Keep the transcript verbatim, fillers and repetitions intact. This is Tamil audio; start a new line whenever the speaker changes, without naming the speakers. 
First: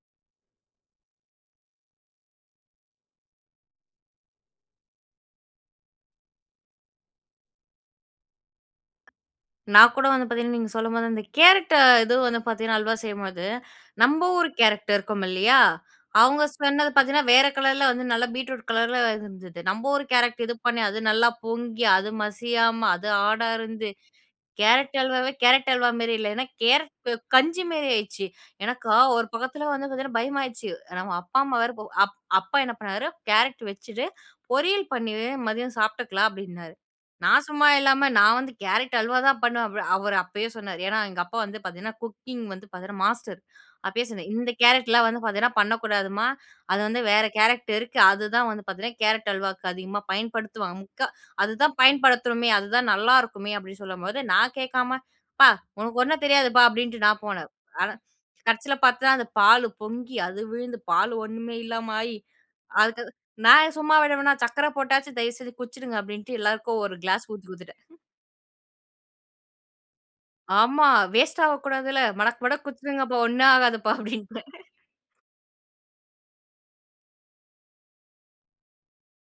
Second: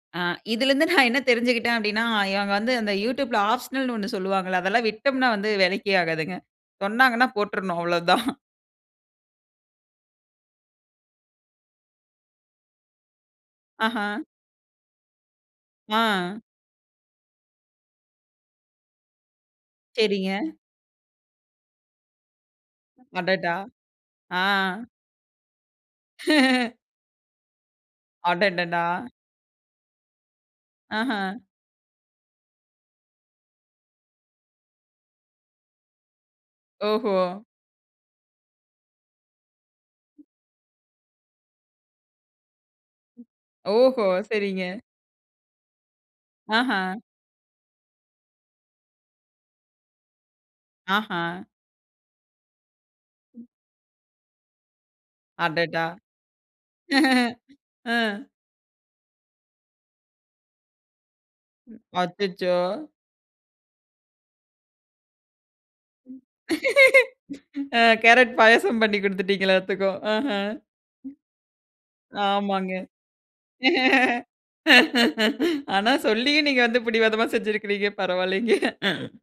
ஆ, இதில இருந்து நான் என்ன தெரிஞ்சுகிட்டேன் அப்பிடினா, இவுங்க வந்து Youtubeல ஆப்ஷனல்னு ஒண்ணு சொல்வாங்கல. அதெல்லாம் விட்டம்ன்னா வந்து வேலைக்கே ஆகாதுங்க. சொன்னாங்கன்னா போட்றணும். அவ்ளோதான்.
நான் கூட வந்து பார்த்தீங்கன்னா, நீங்க சொல்லும்போது அந்த கேரட்ட இது வந்து பார்த்தீங்கன்னா, அல்வா செய்யும்போது,
ஆஹ!
நம்ம ஊரு கேரட் இருக்கும் இல்லயா!
ஆ.
அவுங்க சொன்னது பார்த்தீங்கன்னா, வேற கலர்ல, வந்து நல்லா பீட்ரூட் கலர்ல இருந்தது. நம்ம ஊரு
சரிங்க.
கேரட் இது பண்ணி அது நல்லா பொங்கி, அது மசியாம, அது ஹார்டா
அடடா!
இருந்து,
ஆ.
கேரட் அல்வாவே கேரட் அல்வாமாரி இல்ல. ஏன்னா, கேரட் கஞ்சி மாரி ஆயிடுச்சு.
அடடடா!
எனக்கா ஒரு பக்கத்தில வந்து பார்த்தீங்கன்னா, பயமாயிடுச்சு. நம்ம
அஹ.
அப்பா அம்மா வேற அப் அப்பா என்ன பண்ணாரு. "கேரட் வச்சுட்டு பொரியல் பண்ணிரு மதியம் சாப்பிட்டுக்கலாம்." அப்பிடின்னாரு.
ஓஹோ!
நான் சும்மா இல்லாம நான் வந்து கேரட் அல்வா தான் பண்ணுவேன். அவ் அவரு அப்பயே சொன்னாரு. ஏன்னா எங்க அப்பா வந்து பார்த்தீங்கன்னா, குக்கிங் வந்து பார்த்தீங்கன்னா மாஸ்டர். அப்பயே
ஓஹோ!
சொன்னேன் ''இந்த
சரிங்க.
கேரட்லாம் வந்து பார்த்தீங்கன்னா, பண்ணக்கூடாதும்மா! அது
ஆஹ!
வந்து வேற கேரக்ட இருக்கு. அதுதான் வந்து பார்த்தீங்கன்னா கேரட் அல்வாக்கு அதிகமா பயன்படுத்துவாங்க. முக்கா
அஹ.
அதுதான் பயன்படுத்தணுமே. அதுதான் நல்லாருக்குமே. அப்பிடின்னு சொல்லும்போது நான் கேட்காம அப்பா!
அடடா!
உனக்கு ஒன்னும் தெரியாதுப்பா'' அப்பிடின்ட்டு நான் போனேன். ஆனா,
ம்.
கடைசில பார்த்தா அந்த பாலு பொங்கி அது விழுந்து பாலு ஒன்னுமே இல்லாம ஆயி
அச்சச்சோ!
அதுக்கு நான் சும்மா விடுவனா சர்க்கர போட்டாச்சு தயவுசெஞ்சு குடிச்சிடுங்க
ம்,
அப்பிடின்ட்டு எல்லாருக்கும் ஒரு கிளாஸ் ஊத்தி குடுத்துட்டேன்.
கேரட் பாயாசம் பண்ணி குடுத்துட்டீங்கலா எல்லாத்துக்கும். அஹ்ம்.
ஆமா வேஸ்ட் ஆக கூடாதுல்ல. மடக் மடக்கு
ஆமாங்க.
குடுச்சிடுங்கப்பா! ஒன்னும் ஆ காதுப்பா அப்பிடின்டேன்
ஆனா சொல்லியும் நீங்க வந்து பிடிவாதமா செஞ்சிருக்கிறீங்க, பரவால்லேங்க!